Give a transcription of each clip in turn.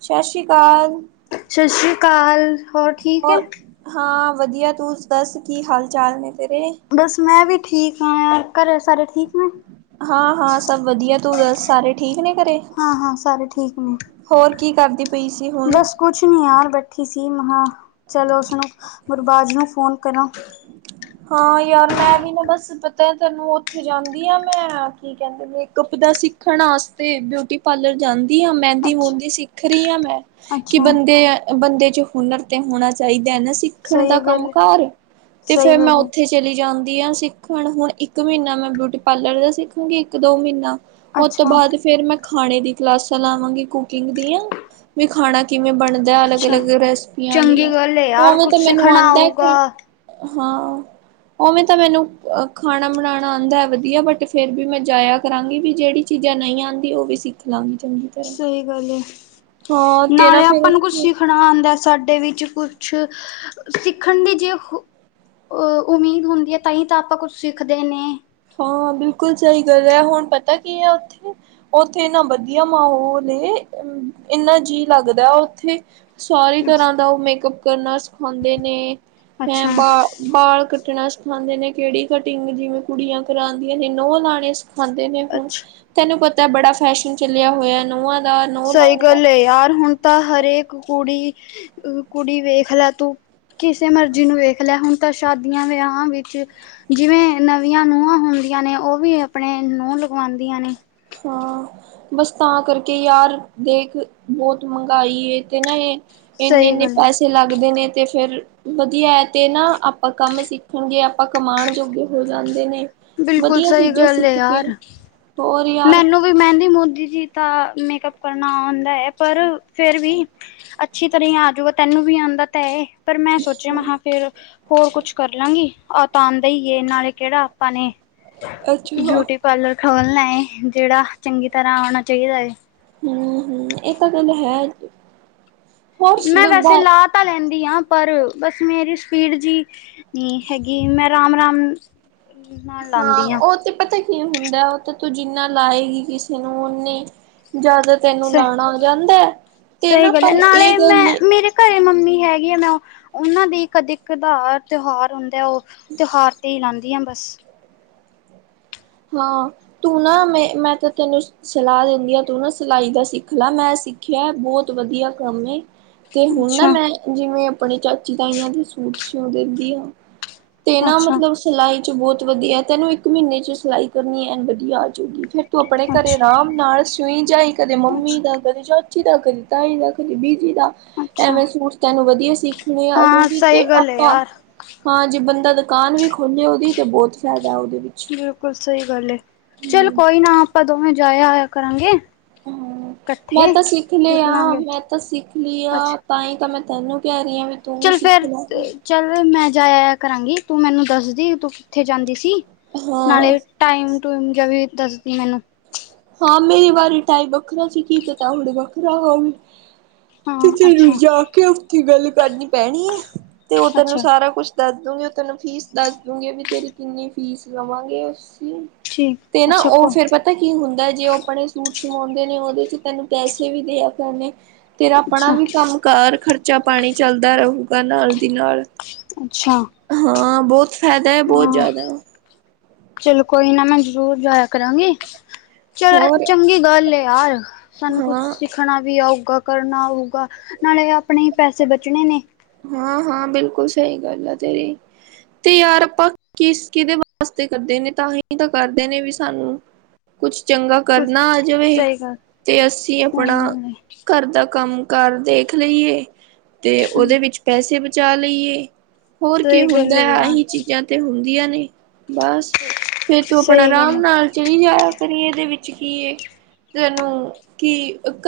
ਸਤਿ ਸ਼੍ਰੀ ਅਕਾਲ ਸਤਿ ਸ੍ਰੀ ਅਕਾਲ ਹੋਰ ਠੀਕ ਹੈ ਹੋਰ ਹਾਂ ਵਧੀਆ ਤੂੰ ਦੱਸ ਕੀ ਹਾਲ ਚਾਲ ਨੇ ਤੇਰੇ ਬਸ ਮੈਂ ਵੀ ਠੀਕ ਹਾਂ ਯ ਘਰ ਸਾਰੇ ਠੀਕ ਨੇ ਹਾਂ ਹਾਂ ਸਭ ਵਧੀਆ ਤੂੰ ਦੱਸ ਸਾਰੇ ਠੀਕ ਨੇ ਘਰੇ ਹਾਂ ਹਾਂ ਸਾਰੇ ਠੀਕ ਨੇ ਹੋਰ ਕੀ ਕਰਦੀ ਪਈ ਸੀ ਹੁਣ ਬਸ ਕੁਛ ਨੀ ਯਾਰ ਬ ਠੀ ਸੀ ਮਾਂ ਚਲੋ ਉਸਨੂੰ ਗੁਰਬਾਜ਼ ਨੂੰ ਫੋਨ ਕਰਾਂ ਹਾਂ ਯਾਰ ਮੈਂ ਵੀ ਨਾ ਬਸ ਪਤਾ ਹੈ ਤੈਨੂੰ ਉੱਥੇ ਜਾਂਦੀ ਆ ਮੈਂ ਕੀ ਕਹਿੰਦੇ ਮੇਕਅੱਪ ਦਾ ਸਿੱਖਣ ਵਾਸਤੇ ਬਿਊਟੀ ਪਾਰਲਰ ਜਾਂਦੀ ਆ ਮਹਿੰਦੀ ਮੁੰਦੀ ਸਿੱਖ ਰਹੀ ਹਾਂ ਮੈਂ ਕਿ ਅੱਛਾ-ਅੱਛਾ ਬੰਦੇ ਬੰਦੇ ਚ ਹੁਨਰ ਤੇ ਹੋਣਾ ਚਾਹੀਦਾ ਹੈ ਨਾ ਸਿੱਖਣ ਸਹੀ ਦਾ ਕੰਮ ਗੱਲ ਕਾਰ ਤੇ ਸਹੀ ਫੇਰ ਮੈਂ ਗੱਲ ਹੈ ਉੱਥੇ ਚਲੀ ਜਾਂਦੀ ਆ ਸਿੱਖਣ ਹੁਣ ਇੱਕ ਮਹੀਨਾ ਮੈਂ ਬਿਊਟੀ ਪਾਰਲਰ ਦਾ ਸਿੱਖਾਂਗੀ ਇੱਕ ਦੋ ਮਹੀਨਾ ਉਹ ਤੋਂ ਬਾਅਦ ਅੱਛਾ-ਅੱਛਾ ਫੇਰ ਮੈਂ ਖਾਣੇ ਦੀ ਕਲਾਸਾਂ ਲਾਵਾਂਗੀ ਕੁਕਿੰਗ ਦੀਆਂ ਵੀ ਖਾਣਾ ਕਿਵੇਂ ਬਣਦਾ ਅਲੱਗ ਅਲੱਗ ਰੈਸਪੀਆਂ ਚੰਗੀ ਦੀਆਂ ਗੱਲ ਹੈ ਯਾਰ ਉਹਵੇਂ ਕੁਛ ਤਾਂ ਮੈਨੂੰ ਸਿੱਖਣਾ ਆਉਂਦਾ ਹੈ ਆਊਗਾ ਖਾ ਹਾਂ ਉਵੇਂ ਤਾਂ ਮੈਨੂੰ ਖਾਣਾ ਬਣਾਉਣਾ ਆਉਂਦਾ ਵਧੀਆ ਬਟ ਫੇਰ ਵੀ ਮੈਂ ਜਾਇਆ ਕਰਾਂਗੀ ਵੀ ਜਿਹੜੀ ਚੀਜ਼ਾਂ ਨਹੀਂ ਆਉਂਦੀਆਂ ਉਹ ਵੀ ਸਿੱਖ ਲਾਂਗੀ ਚੰਗੀ ਤਰ੍ਹਾਂ ਸਹੀ ਗੱਲ ਹੈ ਹਾਂ ਤੇ ਨਾ ਨਾਲੇ ਫੇਰ ਆਪਾਂ ਨੂੰ ਕੁਛ ਉੱਥੇ ਸਿੱਖਣਾ ਆਉਂਦਾ ਸਾਡੇ ਵਿੱਚ ਕੁਛ ਸਿੱਖਣ ਦੀ ਜੇ ਅ ਉਮੀਦ ਹੁੰਦੀ ਹੈ ਤਾਂ ਹੀ ਤਾਂ ਆਪਾਂ ਕੁਛ ਸਿੱਖਦੇ ਨੇ ਹਾਂ ਬਿਲਕੁਲ ਸਹੀ ਗੱਲ ਹੈ ਹੁਣ ਪਤਾ ਕੀ ਆ ਉੱਥੇ ਉੱਥੇ ਇਨਾ ਵਧੀਆ ਮਾਹੌਲ ਇਨਾ ਜੀਅ ਲੱਗਦਾ ਉੱਥੇ ਸਾਰੀ ਅੱਛਾ ਤਰ੍ਹਾਂ ਦਾ ਉਹ ਮੇਕਅਪ ਕਰਨਾ ਸਿਖਾਉਂਦੇ ਨੇ ਹੈਂ ਅੱਛਾ ਬਾ ਬਾਲ ਕੱਟਣਾ ਸਿਖਾਉਂਦੇ ਨੇ ਕਿਹੜੀ ਕਟਿੰਗ ਜਿਵੇਂ ਕੁੜੀਆਂ ਕਰਾਉਂਦੀਆਂ ਨੇ ਨੋਹ ਲਾਣੇ ਖਾਂਦੇ ਨੇ ਹੁਣ ਅੱਛਾ ਤੈਨੂੰ ਪਤਾ ਬੜਾ ਫੈਸ਼ਨ ਚਲਿਆ ਹੋਇਆ ਨਾਂ ਸਹੀ ਗੱਲ ਹੈ ਯਾਰ ਹੁਣ ਤਾਂ ਹਰੇਕ ਕੁੜੀ ਕੁੜੀ ਵੇਖ ਲੈ ਤੂੰ ਕਿਸੇ ਮਰਜ਼ੀ ਨੂੰ ਵੇਖ ਲੈ ਹੁਣ ਤਾਂ ਸ਼ਾਦੀਆਂ ਵਿਆਹਾਂ ਵਿੱਚ ਜਿਵੇਂ ਨਵੀਆਂ ਨੂੰਹਾਂ ਹੁੰਦੀਆਂ ਨੇ ਉਹ ਵੀ ਆਪਣੇ ਨੂੰਹ ਲਗਵਾਉਂਦੀਆਂ ਨੇ ਹਾਂ ਬਸ ਤਾਂ ਕਰਕੇ ਯਾਰ ਦੇਖ ਬਹੁਤ ਮੰਗਾਈ ਤੇ ਨਾ ਇਹ ਇੰਨੇ ਸਹੀ ਇੰਨੇ ਗੱਲ ਹੈ ਪੈਸੇ ਲੱਗਦੇ ਨੇ ਤੇ ਫਿਰ ਵਧੀਆ ਹੈ ਤੇ ਨਾ ਆਪਾਂ ਕੰਮ ਸਿੱਖਣਗੇ ਆਪਾਂ ਕਮਾਉਣ ਜੋਗੇ ਹੋ ਜਾਂਦੇ ਨੇ ਬਿਲਕੁਲ ਵਧੀਆ ਸਹੀ ਚੀਜ਼ਾਂ ਗੱਲ ਹੈ ਸਿੱਖ ਕੇ ਯਾਰ ਹੋਰ ਯਾਰ ਮੈਨੂੰ ਵੀ ਮਹਿੰਦੀ ਮੁੰਦੀ ਜੀ ਦਾ ਮੇਕਅਪ ਕਰਨਾ ਆਉਂਦਾ ਹੈ ਪਰ ਫੇਰ ਵੀ ਅੱਛੀ ਤਰ੍ਹਾਂ ਹੀ ਆਜੂਗਾ ਤੈਨੂੰ ਵੀ ਆਉਂਦਾ ਤਾਂ ਪਰ ਮੈਂ ਸੋਚਿਆ ਫਿਰ ਹੋਰ ਕੁਛ ਕਰ ਲਾਂਗੀ ਤਾਂ ਦੇ ਹੀਏ ਨਾਲੇ ਕਿਹੜਾ ਆਪਾਂ ਨੇ ਅੱਛਾ ਹਮ ਬਿਊਟੀ ਪਾਲਰ ਖੋਲਣਾ ਹੈ ਜਿਹੜਾ ਚੰਗੀ ਤਰ੍ਹਾਂ ਆਉਣਾ ਚਾਹੀਦਾ ਹੈ ਹਮ ਹਮ ਇਹ ਤਾਂ ਗੱਲ ਹੈ ਹੋਰ ਮੈਂ ਵੈਸੇ ਲਾਤ ਤਾਂ ਲੈਂਦੀ ਹਾਂ ਪਰ ਬਸ ਮੇਰੀ ਸਪੀਡ ਜਿਹੀ ਨਹੀਂ ਹੈਗੀ ਮੈਂ ਰਮ ਰਾਮ ਹਾਂ ਉਹ ਤੇ ਪਤਾ ਕੀ ਹੁੰਦਾ ਉਹ ਤਾਂ ਤੂੰ ਜਿੰਨਾ ਲਾਏਗੀ ਕਿਸੇ ਨੂੰ ਓਨੀ ਜ਼ਿਆਦਾ ਤੈਨੂੰ ਸ ਲਾਉਣਾ ਹੋ ਜਾਂਦਾ ਹੈ ਤੇ ਸਹੀ ਨਾ ਗੱਲ ਹੈ ਪਰ ਇਹ ਨਾਲੇ ਗੱਲ ਮੈਂ ਮੇਰੇ ਘਰੇ ਮੰਮੀ ਹੈਗੀ ਆ ਮੈਂ ਉਹਨਾਂ ਦੀ ਕਦੇ ਕਦਾ ਤਿਉਹਾਰ ਤੇ ਉਹ ਤਿਉਹਾਰ ਤੇ ਹੀ ਲਾਂਂਦੀਆਂ ਬਸ ਹਾਂ ਤੂੰ ਨਾ ਮੈਂ ਮੈਂ ਤਾਂ ਤੈਨੂੰ ਸਲਾਹ ਦਿੰਦੀ ਆ ਤੂੰ ਨਾ ਸਿਲਾਈ ਦਾ ਸਿੱਖ ਲੈ ਮੈਂ ਸਿੱਖਿਆ ਬਹੁਤ ਵਧੀਆ ਕੰਮ ਹੈ ਤੇ ਹੁਣ ਨਾ ਅੱਛਾ, ਮੈਂ ਜਿਵੇਂ ਆਪਣੇ ਚਾਚੀ ਤਾਈਆਂ ਦੇ ਸੂਟ ਸਿਉਂ ਦਿੰਦੀ ਹਾਂ ਤੇ ਨਾ ਅੱਛਾ, ਮਤਲਬ ਸਿਲਾਈ ਚ ਬਹੁਤ ਵਧੀਆ ਤੈਨੂੰ ਇੱਕ ਮਹੀਨੇ ਚ ਸਿਲਾਈ ਕਰਨੀ ਐ ਵਧੀਆ ਆਜੂਗੀ ਫਿਰ ਤੂੰ ਆਪਣੇ ਘਰੇ ਅੱਛਾ, ਆਰਾਮ ਨਾਲ ਸੂਈ ਜਾਈ ਕਦੇ ਮੰਮੀ ਅੱਛਾ, ਦਾ ਕਦੇ ਪੱਚੀ ਦਾ ਕਦੀ ਤਾਈ ਦਾ ਕਦੀ ਬੀਜੀ ਦਾ ਅੱਛਾ। ਐਵੇਂ ਸੂਟ ਤੈਨੂੰ ਵਧੀਆ ਸੀ ਣੇ ਹਾਂ ਆਜੂਗੀ ਸਹੀ ਤੇ ਗੱਲ ਹੈ ਆਪਾਂ ਯਾਰ ਹਾਂ ਜੇ ਬੰਦਾ ਦੁਕਾਨ ਵੀ ਖੋਲੇ ਉਹਦੀ ਤੇ ਬਹੁਤ ਫਾਇਦਾ ਉਹਦੇ ਵਿੱਚ ਬਿਲਕੁਲ ਸਹੀ ਗੱਲ ਚੱਲ ਹੂੰ ਕੋਈ ਨਾ ਆਪਾਂ ਦੋਵੇਂ ਜਾਇਆ ਆਇਆ ਕਰਾਂਗੇ ਹੂ ਮੈਂ ਇਕੱਠੇ ਤਾਂ ਸਿੱਖ ਲ ਹ ਲਾਂਗੇ ਮੈਂ ਤਾਂ ਸਿੱਖ ਲ ਆ ਅੱਛਾ ਤਾਂ ਹੀ ਤਾਂ ਮੈਂ ਤੈਨੂੰ ਕਹਿ ਰਹੀ ਹਾਂ ਵੀ ਤੂੰ ਵੀ ਚੱਲ ਸਿੱਖ ਫਿਰ ਲੈ ਚੱਲ ਮੈਂ ਜਾਇਆ ਕਰਾਂਗੀ ਤੂੰ ਮੈਨੂੰ ਦੱਸਦੀ ਤੂੰ ਕਿੱਥੇ ਜਾਂਦੀ ਸੀ ਹਾਂ ਨਾਲੇ ਟਾਈਮ ਟੂਮ ਜ ਵੀ ਦੱਸਦੀ ਮੈਨੂੰ ਹਾਂ ਮੇਰੀ ਵਾਰੀ ਟਾਈ ਵੱਖਰਾ ਸੀ ਕੀ ਪਤਾ ਹੁਣ ਵੱਖਰਾ ਹੋ ਵੀ ਤੇ ਹਾਂ ਤੈਨੂੰ ਅੱਛਾ ਜਾ ਕੇ ਉਸਦੀ ਗੱਲ ਕਰਨੀ ਪੈਣੀ ਹੈ ਤੇ ਉਹ ਤੈਨੂੰ ਅੱਛਾ ਸਾਰਾ ਕੁਛ ਦੱਸ ਦੂੰਗੇ ਉਹ ਤੈਨੂੰ ਫੀਸ ਦੱਸ ਦੂੰਗੇ ਵੀ ਤੇਰੀ ਕਿੰਨੀ ਫੀਸ ਲਵਾਂਗੇ ਉਸ ਦੀ ਠੀਕ ਤੇ ਨਾ ਅੱਛਾ ਉਹ ਕੋ ਫਿਰ ਪਤਾ ਕੀ ਹੁੰਦਾ ਜੇ ਉਹ ਆਪਣੇ ਸੂਟ ਸਵਾਉਂਦੇ ਨੇ ਉਹਦੇ ਚ ਤੈਨੂੰ ਪੈਸੇ ਵੀ ਦੇਆ ਕਰਨ ਨੇ ਤੇਰਾ ਆਪਣਾ ਅੱਛਾ ਵੀ ਕੰਮ ਕਾਰ ਖ਼ਰਚਾ ਪਾਣੀ ਚੱਲਦਾ ਰਹੇਗਾ ਨਾਲ ਦੀ ਨਾਲ ਅੱਛਾ ਹਾਂ ਬਹੁਤ ਫ਼ਾਇਦਾ ਹੈ ਬਹੁਤ ਹਾਂ ਜ਼ਿਆਦਾ ਚਲੋ ਕੋਈ ਨਾ ਮੈਂ ਜ਼ਰੂਰ ਜਾਇਆ ਕਰਾਂਗੀ ਚਲ ਹੋਰ ਚੰਗੀ ਗੱਲ ਹੈ ਯਾਰ ਸਾਨੂੰ ਕੁਛ ਹਾਂ ਸਿੱਖਣਾ ਵੀ ਆਊਗਾ ਕਰਨਾ ਆਊਗਾ ਨਾਲੇ ਆਪਣੇ ਹੀ ਪੈਸੇ ਬਚਣੇ ਨੇ ਹਾਂ ਹਾਂ ਬਿਲਕੁਲ ਸਹੀ ਗੱਲ ਆ ਤੇਰੀ ਤੇ ਯਾਰ ਆਪਾਂ ਕਿਸ ਕਿਹਦੇ ਵਾਸਤੇ ਕਰਦੇ ਨੇ ਤਾਂ ਹੀ ਤਾਂ ਕਰਦੇ ਨੇ ਵੀ ਸਾਨੂੰ ਕੁਛ ਚੰਗਾ ਕੁਛ ਕਰਨਾ ਆ ਜਾਵੇ ਸਹੀ ਗੱਲ ਤੇ ਅਸੀਂ ਆਪਣਾ ਸਹੀ ਗੱਲ ਹੈ ਘਰ ਦਾ ਕੰਮ ਘਰ ਦੇਖ ਲਈਏ ਤੇ ਹਮ ਉਹਦੇ ਵਿੱਚ ਪੈਸੇ ਬਚਾ ਲਈਏ ਹੋਰ ਕੀ ਸਹੀ ਗੱਲ ਹੁੰਦਾ ਹੈ ਯਾਰ ਆਹੀ ਚੀਜ਼ਾਂ ਤੇ ਹੁੰਦੀਆਂ ਨੇ ਬਸ ਫਿਰ ਤੂੰ ਆਪਣਾ ਸਹੀ ਗੱਲ ਆਰਾਮ ਹੈ। ਨਾਲ ਚਲੀ ਜਾਇਆ ਪਰ ਇਹਦੇ ਵਿੱਚ ਕੀ ਇਹ ਤੈਨੂੰ ਕਿ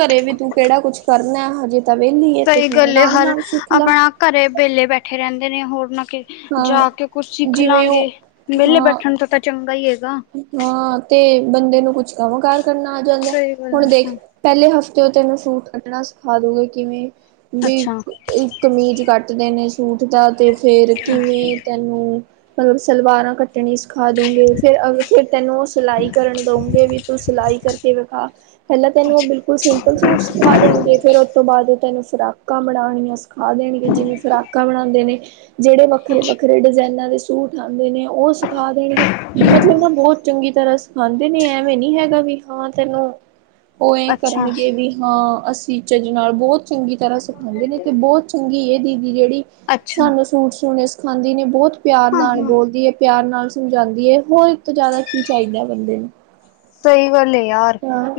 ਘਰੇ ਵੀ ਤੂੰ ਕਿਹੜਾ ਕੁਛ ਕਰਨਾ ਹਜੇ ਤਵੇ ਨਹੀਂ ਹੈ ਸਹੀ ਫਿਰ ਗੱਲ ਏ ਰਾਮ ਹਰ ਰਾਮ ਸਿੱਖ ਲਾ ਆਪਣਾ ਘਰੇ ਵੇਲੇ ਬੈਠੇ ਰਹਿੰਦੇ ਨੇ ਹੋਰ ਨਾ ਕਿ ਹਾਂ ਜਾ ਕੇ ਕੁਝ ਸਿੱਖ ਜਿਵੇਂ ਲਾਂਗੇ ਉਹ ਵਿਰਲੇ ਹਾਂ ਬੈਠਣ ਤੋਂ ਤਾਂ ਚੰਗਾ ਹੀ ਹੈਗਾ ਹਾਂ ਤੇ ਬੰਦੇ ਨੂੰ ਕੁਛ ਕੰਮ ਕਾਰ ਕਰਨਾ ਆ ਜਾਂਦਾ ਸਹੀ ਗੱਲ ਹੁਣ ਹੈ ਹਾਂ ਦੇਖ ਪਹਿਲੇ ਹਫ਼ਤੇ ਤੋਂ ਤੈਨੂੰ ਸੂਟ ਕੱਢਣਾ ਸਿਖਾ ਦੋਗੇ ਕਿਵੇਂ ਵੀ ਅੱਛਾ ਕਮੀਜ਼ ਕੱਟਦੇ ਨੇ ਸੂਟ ਦਾ ਤੇ ਫਿਰ ਕਿਵੇਂ? ਹੂ ਸਲਵਾਰਾਂ ਕੱਟਣੀ ਸਿਖਾ ਦੋਗੇ। ਫਿਰ ਅਗ ਫਿਰ ਤੈਨੂੰ ਉਹ ਸਿਲਾਈ ਕਰਨ ਦਊਗੇ ਵੀ ਤੂੰ ਸਿਲਾਈ ਕਰਕੇ ਵਿਖਾ। ਪਹਿਲਾਂ ਤੈਨੂੰ ਉਹ ਅੱਛਾ ਬਿਲਕੁਲ ਸਿੰਪਲ ਸੂਟ ਸਿਖਾ ਦੇਣਗੇ ਫੇਰ ਉਹ ਤੋਂ ਬਾਅਦ ਉਹ ਤੈਨੂੰ ਫੁਰਾਕਾਂ ਬਣਾਉਣੀਆਂ। ਖਾ ਦੇਣਗੇ ਜਿਵੇਂ ਫੁਰਾਕਾਂ ਬਣਾਉਂਦੇ ਨੇ ਜਿਹੜੇ ਵੱਖਰੇ ਅੱਛਾ -ਵੱਖਰੇ ਡਿਜ਼ਾਇਨਾਂ ਦੇ ਸੂ ਸੂਟ ਲਾਂਦੇ ਨੇ ਉਹ ਸਿਖਾ ਦੇਣਗੇ। ਮਤਲਬ ਨਾ ਬਹੁਤ ਚੰਗੀ ਤਰ੍ਹਾਂ ਸਿਖਾਉਂਦੇ ਨੇ, ਐਵੇਂ ਨੀ ਹੈਗਾ ਵੀ ਹਾਂ ਤੈਨੂੰ, ਉਹ ਇਹ ਅੱਛਾ ਕਰਨਗੇ ਵੀ ਹਾਂ ਅਸੀਂ ਚੱਜ ਨਾਲ ਬਹੁਤ ਚੰਗੀ ਤਰ੍ਹਾਂ ਸਿਖਾਉਂਦੇ ਨੇ। ਤੇ ਬਹੁਤ, ਚੰਗੀ ਇਹ ਦੀਦੀ ਜਿਹੜੀ ਸਾਨੂੰ ਸੂਟ ਸਿੳਣੇ ਸਿਖਾਂਦੀ ਨੇ ਬਹੁਤ ਪਿਆਰ ਹਾਂ ਨਾਲ ਹਾਂ ਬੋਲਦੀ ਏ। ਪਿਆਰ ਨਾਲ ਸਮਝਾਉਂਦੀ ਏ ਹੋਰ। ਤੋਂ ਜ਼ਿਆਦਾ ਕੀ ਚਾਹੀਦਾ ਬੰਦੇ ਨੂੰ ਹਾਂ।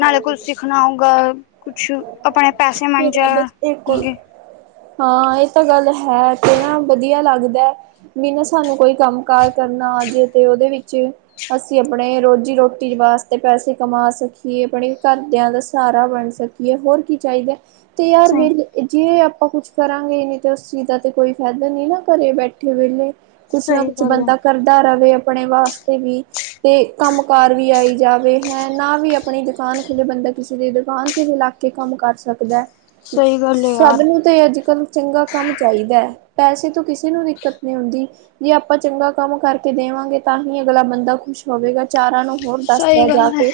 ਖਣਾ ਹੋਊਗਾ ਕੁਛ ਆਪਣੇ ਪੈਸੇ ਮੰਣ ਮੇਰਾ ਜਾ ਬਸ ਇਹ ਕੋਲ ਅਗੇ। ਹਾਂ ਇਹ ਤਾਂ ਗੱਲ ਹੈ ਕਹਿਣਾ ਵਧੀਆ ਲੱਗਦਾ।। ਵੀ ਨਾ ਸਾਨੂੰ ਕੋਈ ਕੰਮ ਕਾਰ ਕਰਨਾ ਆ ਜਾਵੇ ਤੇ ਉਹਦੇ ਵਿੱਚ। ਅਸੀਂ ਆਪਣੇ ਰੋਜ਼ੀ ਰੋਟੀ ਵਾਸਤੇ ਪੈਸੇ ਕਮਾ ਸਕੀਏ ਆਪਣੇ ਘਰਦਿਆਂ ਦਾ ਸਹਾਰਾ ਬਣ ਸਕੀਏ ਹੋਰ ਕੀ ਚਾਹੀਦਾ ਅਤੇ ਯਾਰ ਸਹੀ ਵਿਗ ਜੇ ਆਪਾਂ ਕੁਛ ਕਰਾਂਗੇ ਨਹੀਂ ਤਾਂ ਉਸ ਚੀਜ਼ ਦਾ ਤਾਂ ਕੋਈ ਫਾਇਦਾ ਨਹੀਂ ਨਾ ਘਰ ਬੈਠੇ ਵੇਲੇ ਕੁਛ ਨਾ ਸਹੀ ਕੁਛ ਗੱਲ ਹੈ ਬੰਦਾ ਕਰਦਾ ਰਹੇ ਆਪਣੇ ਵਾਸਤੇ ਵੀ ਤੇ ਕੰਮ ਕਾਰ ਵੀ ਆਈ ਜਾਵੇ ਹੈ ਨਾ ਵੀ ਆਪਣੀ ਦੁਕਾਨ ਖੁੱਲੇ ਬੰਦਾ ਕਿਸੇ ਦੀ ਦੁਕਾਨ ਮਿਲਾਕੇ ਕੰਮ ਕਰ ਸਕਦਾ ਹੈ ਸਹੀ ਗੱਲ ਹੈ ਸਭ ਯਾਰ ਨੂੰ ਤੇ ਅੱਜ ਕੱਲ੍ਹ ਚੰਗਾ ਕੰਮ ਚਾਹੀਦਾ ਹੈ ਪੈਸੇ ਤੋਂ ਕਿਸੇ ਨੂੰ ਦਿੱਕਤ ਨਹੀਂ ਹੁੰਦੀ। ਜੇ ਆਪਾਂ ਚੰਗਾ ਕੰਮ ਕਰਕੇ ਦੇਵਾਂਗੇ ਤਾਂ ਹੀ ਅਗਲਾ ਬੰਦਾ ਖੁਸ਼ ਹੋਵੇਗਾ ਚਾਰਾਂ ਨੂੰ ਹੋਰ ਸਹੀ ਦੱਸਦਾ ਜਾ ਗੱਲ ਕੇ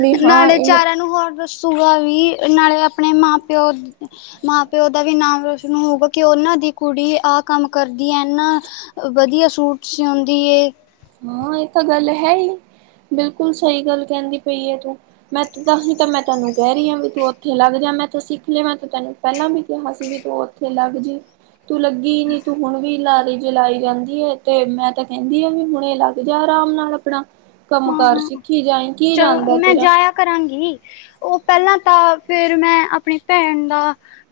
ਵੀ ਏ ਹਾਂ ਨਾਲੇ ਇਹਨੇ ਚਾਰਾ ਨੂੰ ਹੋਰ ਦੱਸੋ। ਭੂਆ ਵੀ ਨਾਲੇ ਆਪਣੇ ਮਾਂ- ਪਿਓ ਮਾਂ -ਪਿਓ ਦਾ ਵੀ ਨਾਮ ਰੋਸ਼ਨ ਹੋਊਗਾ ਕਿ ਉਹਨਾਂ ਦੀ ਕੁੜੀ ਆਹ ਕੰਮ ਕਰਦੀ ਹੈ ਏਨਾ। ਵਧੀਆ ਸੂਟ ਸਿਉਂਦੀ ਏ। ਹਾਂ ਇਹ ਤਾਂ ਗੱਲ ਹੈ ਹੀ ਬਿਲਕੁਲ ਸਹੀ ਗੱਲ ਕਹਿੰਦੀ ਪਈ ਏ ਤੂੰ। ਮੈਂ ਤ ਤਾਂਹੀ ਤਾਂ ਮੈਂ ਤੈਨੂੰ ਕਹਿ ਰਹੀ ਹਾਂ ਵੀ ਤੂੰ ਉੱਥੇ ਲੱਗ ਜਾ ਮੈਂ ਤ ਸਿੱਖ ਲਿਆ ਮੈ ਤ ਤੈਨੂੰ ਪਹਿਲਾਂ ਵੀ ਕਿਹਾ ਸੀ ਵੀ ਤੂੰ ਉੱਥੇ ਲੱਗ ਜੀ। ਤੂੰ ਲੱਗੀ ਹੀ ਨੀ ਤੂੰ ਹੁਣ ਵੀ ਲਾਰੇ ਦੇ ਲਈ ਜ ਲਈ ਜਾਂਦੀ ਹੈ ਤੇ ਮੈਂ ਤਾਂ ਕਹਿੰਦੀ ਆ ਵੀ ਹੁਣ ਲੱਗ ਜਾ ਆਰਾਮ ਨਾਲ ਆਪਣਾ ਕੰਮ ਹਾਂ ਕਾਰ ਹਾਂ ਸਿੱਖੀ ਜਾਈਂ। ਚਲੋ ਮੈਂ ਜਾਇਆ ਕਰਾਂਗੀ। ਉਹ ਪਹਿਲਾਂ ਤਾਂ ਫਿਰ ਮੈਂ ਆਪਣੀ ਭੈਣ ਦਾ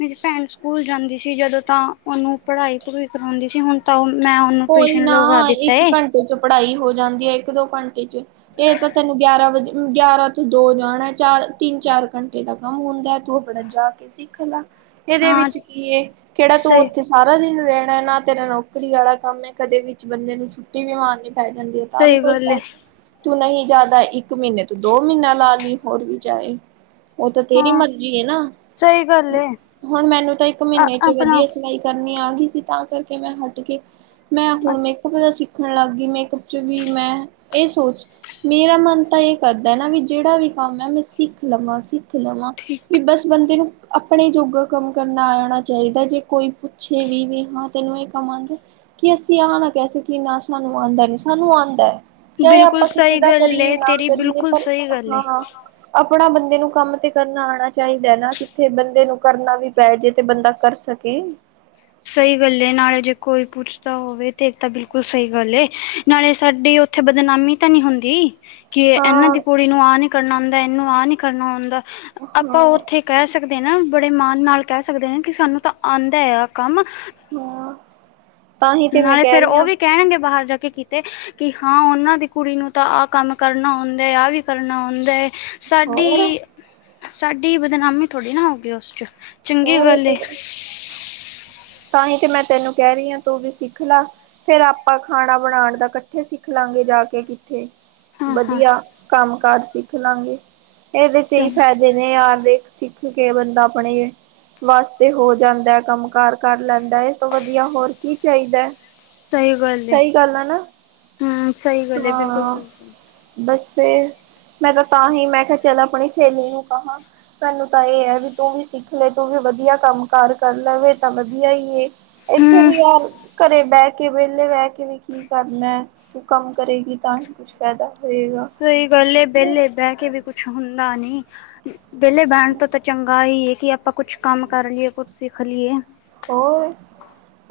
ਮੇਰੀ ਭੈਣ ਸਕੂਲ ਜਾਂਦੀ ਸੀ ਜਦੋਂ ਤਾਂ ਉਹਨੂੰ ਪੜ੍ਹਾਈ ਪੂੜਈ ਕਰਾਉਂਦੀ ਸੀ ਹੁਣ ਤਾਂ ਮੈਂ ਉਹਨੂੰ ਕੋਈ ਟਿਊਸ਼ਨ ਨਾ ਲਗਵਾ ਦਿੱਤਾ ਇੱਕ ਏ। ਘੰਟੇ 'ਚ ਪੜ੍ਹਾਈ ਹੋ ਜਾਂਦੀ ਏ ਇੱਕ ਦੋ ਘੰਟੇ 'ਚ ਇਹ ਤਾਂ ਤੈਨੂੰ ਗਿਆਰਾਂ ਵਜੇ ਗਿਆਰਾਂ ਤੋਂ ਦੋ ਜਾਣਾ ਚਾਰ ਤਿੰਨ- ਚਾਰ ਘੰਟੇ ਤੱਕ ਹਾਂ ਹੁੰਦਾ ਤੂੰ ਆਪਣਾ ਜਾ ਕੇ ਸਿੱਖ ਲਾ। ਇਹਦੇ ਹਾਂ ਵਿੱਚ ਕੀ ਏ ਕਿਹੜਾ ਤੂੰ ਸਹੀ ਉੱਥੇ ਸਾਰਾ ਦਿਨ ਰਹਿਣਾ ਨਾ ਤੇਰਾ ਨੌਕਰੀ ਆਲਾ ਸਮੇ ਕਦੇ ਵਿੱਚ ਬੰਦੇ ਨੂੰ ਛੁੱਟੀ ਵੀ ਮਾਰਨੀ ਪੈ ਜਾਂਦੀ ਏ ਤਾਂ ਵੀ ਸਹੀ ਕੋਈ ਗੱਲ ਏ ਗਲ ਤੂੰ ਨਹੀਂ ਜ਼ਿਆਦਾ ਇੱਕ ਮਹੀਨੇ ਤੂੰ ਦੋ ਮਹੀਨਾ ਲਾ ਲਈ ਹੋਰ ਵੀ ਜਾਏ। ਉਹ ਤਾਂ ਤੇਰੀ ਹਾਂ ਮਰਜੀ ਏ ਨਾ ਸਹੀ ਗੱਲ ਏ ਹੁਣ ਮੈਨੂੰ ਤਾਂ ਇੱਕ ਮਹੀਨੇ 'ਚ ਆਪਣਾ ਵਧੀਆ ਸਿਲਾਈ ਕਰਨੀ ਆ ਗਈ ਸੀ ਤਾਂ ਕਰਕੇ ਮੈਂ ਹਟ ਗਈ। ਮੈਂ ਹੁਣ ਅੱਛਾ ਮੇਕਅੱਪ ਦਾ ਸਿੱਖਣ ਲੱਗ ਗਈ ਮੇਕਅੱਪ 'ਚ ਵੀ ਮੈਂ ਇਹ ਸੋਚ ਮੇਰਾ ਮਨ ਤਾਂ ਇਹ ਕਰਦਾ ਨਾ ਵੀ ਜਿਹੜਾ ਵੀ ਕੰਮ ਏ ਮੈਂ ਸਿੱਖ ਲਵਾਂ ਸਿੱ ਸਿੱਖ ਲਵਾਂ ਠੀਕ ਵੀ ਬੱਸ ਬੰਦੇ ਨੂੰ ਆਪਣੇ ਜੋਗਾ ਕੰਮ ਕਰਨਾ ਆਣਾ ਚਾਹੀਦਾ ਜੇ ਕੋਈ ਪੁੱਛੇ ਵੀ ਨਹੀਂ ਹਾਂ ਤੈਨੂੰ ਇਹ ਕੰਮ ਆਂਦਾ। ਕਿ ਅਸੀਂ ਆ ਨਾ ਕਹਿ ਸਕੀਏ ਕਿ ਸਾਨੂੰ ਆਉਂਦਾ ਨਹੀਂ ਸਾਨੂੰ ਆਉਂਦਾ। ਚਾਹੇ ਬਿਲਕੁਲ ਆਪਾਂ ਕਿਸੇ ਸਹੀ ਦਾ ਗੱਲ ਕਰੀਏ ਏ ਨਾ ਤੇਰੀ ਕਰੀਏ ਬਿਲਕੁਲ ਪਰ ਸਹੀ ਗੱਲ ਏ। ਹਾਂ। ਆਪਣਾ ਬੰਦੇ ਨੂੰ ਕੰਮ ਤੇ ਕਰਨਾ ਆਉਣਾ ਚਾਹੀਦਾ ਨਾ ਕਿੱਥੇ ਬੰਦੇ ਨੂੰ ਕਰਨਾ ਵੀ ਪੈ ਜੇ ਤੇ ਬੰਦਾ ਕਰ ਸਕੇ। ਸਹੀ ਗੱਲ ਨਾਲੇ ਜੇ ਕੋਈ ਪੁੱਛਦਾ ਹੋਵੇ ਤੇ ਤਾਂ ਬਿਲਕੁਲ ਸਹੀ ਗੱਲ ਏ। ਨਾਲੇ ਸਾਡੀ ਉੱਥੇ ਬਦਨਾਮੀ ਤਾਂ ਨਹੀਂ ਹੁੰਦੀ। ਕਿ ਇਹਨਾਂ ਹਾਂ ਦੀ ਕੁੜੀ ਨੂੰ ਆਹ ਨੀ ਕਰਨਾ ਆਉਂਦਾ ਇਹਨੂੰ ਆਹ ਨੀ ਕਰਨਾ ਆਉਂਦਾ ਆਪਾਂ ਹਾਂ ਉੱਥੇ ਕਹਿ ਸਕਦੇ ਨਾ ਬੜੇ ਮਾਣ ਨਾਲ ਕਹਿ ਸਕਦੇ ਨੇ ਕਿ ਸਾਨੂੰ ਤਾਂ ਆਉਂਦਾ ਹੈ ਆ ਕੰਮ ਹਾਂ ਤਾਂ ਹੀ ਤੇ ਮੈਂ ਨਾਲੇ ਕਹਿ ਫੇਰ ਰਹੀ ਉਹ ਹਾਂ ਵੀ ਕਹਿਣਗੇ ਬਾਹਰ ਜਾ ਕੇ ਕੀਤੇ। ਕਿ ਹਾਂ ਉਹਨਾਂ ਦੀ ਕੁੜੀ ਨੂੰ ਤਾਂ ਆਹ ਕੰਮ ਕਰਨਾ ਆਉਂਦਾ ਹੈ ਆਹ ਵੀ ਕਰਨਾ ਆਉਂਦਾ ਹੈ। ਹੋਰ ਸਾਡੀ -ਸਾਡੀ ਬਦਨਾਮੀ ਥੋੜ੍ਹੀ ਨਾ ਹੋ ਗਈ ਉਸ 'ਚ ਚੰਗੀ ਗੱਲ ਏ। [inaudible] [inaudible] ਤਾਂਹੀ ਤੇ ਮੈਂ ਤੈਨੂੰ ਕਹਿ ਰਹੀ ਹਾਂ ਤੂੰ ਵੀ ਸਿੱਖ ਲਾ ਫੇਰ ਆਪਾਂ ਖਾਣਾ ਬਣਾਉਣ ਦਾ ਇਕੱਠੇ ਸਿੱਖ ਲਾਂਗੇ ਜਾ ਕੇ ਕਿੱਥੇ। ਹਾਂ ਹਾਂ ਵਧੀਆ ਕੰਮ ਕਾਰ ਸਿੱਖ ਲਾਂਗੇ, ਇਹਦੇ 'ਚ ਏਈ ਸਹੀ ਫਾਇਦਾ ਜਿਵੇਂ ਆਪਦੇ ਦੇ ਸਿੱਖ ਕੇ ਬੰਦਾ ਅਪਨੇ ਵਾਸਤੇ ਹੋ ਜਾਂਦਾ ਐ ਕੰਮ ਕਾਰ। ਕਰ ਲੈਂਦਾ ਏ ਤੇ ਵਧੀਆ ਹੋਰ ਕੀ ਚਾਹੀਦਾ ਐ। ਸਹੀ ਗੱਲ ਏ, ਹੂੰ, ਸਹੀ ਗੱਲ ਏ, ਹਾਂ ਬਿਲਕੁਲ-ਬਿਲਕੁਲ। ਬਸ ਫੇਰ, ਮੈਂ ਤਾਂ ਤਾਂਹੀ ਮੈਂ ਕਿਹਾ ਚਲ ਅਪਣੀ ਸਹੇਲੀ ਨੂੰ ਕਹਾਂ। ਸਾਨੂੰ ਤਾਂ ਇਹ ਹੈ ਵੀ ਤੂੰ ਵੀ ਸਿੱਖ ਲੈ, ਤੂੰ ਵੀ ਵਧੀਆ ਕੰਮ ਕਾਰ ਕਰ ਲਵੇ ਤਾਂ ਵਧੀਆ ਈ ਏ। ਇੱਥੇ ਵੀ ਯਾਰ, ਘਰੇ ਬਹਿ ਕੇ, ਵੇਲੇ ਬਹਿ ਕੇ ਵੀ ਕੀ ਕਰਨਾ ਐ? ਤੂੰ ਕੰਮ ਕਰੇਗੀ ਤਾਂ ਹੀ ਕੁਛ ਫਾਇਦਾ ਹੋਏਗਾ। ਸਹੀ ਗੱਲ ਏ, ਵੇਲੇ ਬਹਿ ਕੇ ਵੀ ਕੁਛ ਹੁੰਦਾ ਨੀ। ਵੇਲੇ ਬੈਨ ਤੋਂ ਤਾਂ ਚੰਗਾ ਈ ਏ ਕਿ ਆਪਾਂ ਕੁਛ ਕੰਮ ਕਰ ਲਈਏ, ਕੁਛ ਸਿੱਖ ਲਈਏ। ਹੋਰ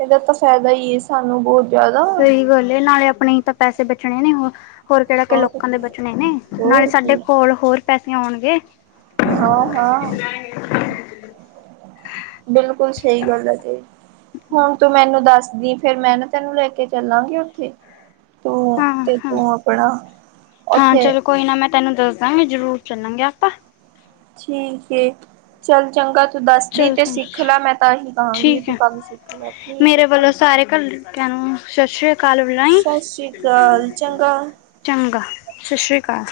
ਇਹਦਾ ਤਾਂ ਫਾਇਦਾ ਹੀ ਏ ਸਾਨੂੰ ਬੋਤ ਸਹੀ ਗੱਲ ਏ, ਨਾਲੇ ਆਪਣੇ ਈ ਤਾਂ ਪੈਸੇ ਬਚਣੇ ਨੇ ਉਹ ਹੋਰ ਕਿਹੜਾ ਕਿ ਲੋਕਾਂ ਦੇ ਬਚਨੇ ਨੇ, ਨਾਲੇ ਹੋਰ ਕੀ ਸਾਡੇ ਕੋਲ ਹੋਰ ਪੈਸੇ ਆਉਣਗੇ। ਹਾਂ-ਹਾਂ। ਬਿਲਕੁਲ ਸਹੀ ਗੱਲ ਐ ਤੇਰੀ, ਹੁਨ ਤੂੰ ਮੈਨੂੰ ਦੱਸਦੀ ਫੇਰ ਮੈਂ ਨਾ ਤੈਨੂੰ ਲੈ ਕੇ ਚੱਲਾਂਗੀ ਓਥੇ। ਤੂੰ ਹਾਂ ਤੇ ਹਾਂ ਤੂੰ ਆਪਣਾ ਹਾਂ ਓਥੇ ਚਲੋ ਕੋਈ ਨਾ ਮੈਂ ਤੈਨੂੰ ਦੱਸ ਦਾਂਗੀ, ਜ਼ਰੂਰ ਚੱਲਾਂਗੇ ਆਪਾਂ। ਠੀਕ ਏ, ਚੱਲ ਚੰਗਾ ਤੂੰ ਦੱਸਦੀ ਚੱਲ ਤੇ ਚਲ ਸਿੱਖ ਲੈ, ਮੈਂ ਤਾਂ ਇਹੀ ਕਹਾਂਗੀ ਵੀ ਠੀਕ ਤੂੰ ਹੈ ਕਮ ਸਿੱਖ ਲੈ ਠੀਕ ਹੈ ਚੱਲ [unintelligible] ਸਤ ਸ੍ਰੀ ਅਕਾਲ [unintelligible] ਸਤਿ ਸ਼੍ਰੀ ਅਕਾਲ ਚੰਗਾ ਚੰਗਾ, ਸਤਿ ਸ੍ਰੀ ਅਕਾਲ।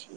ਠੀਕ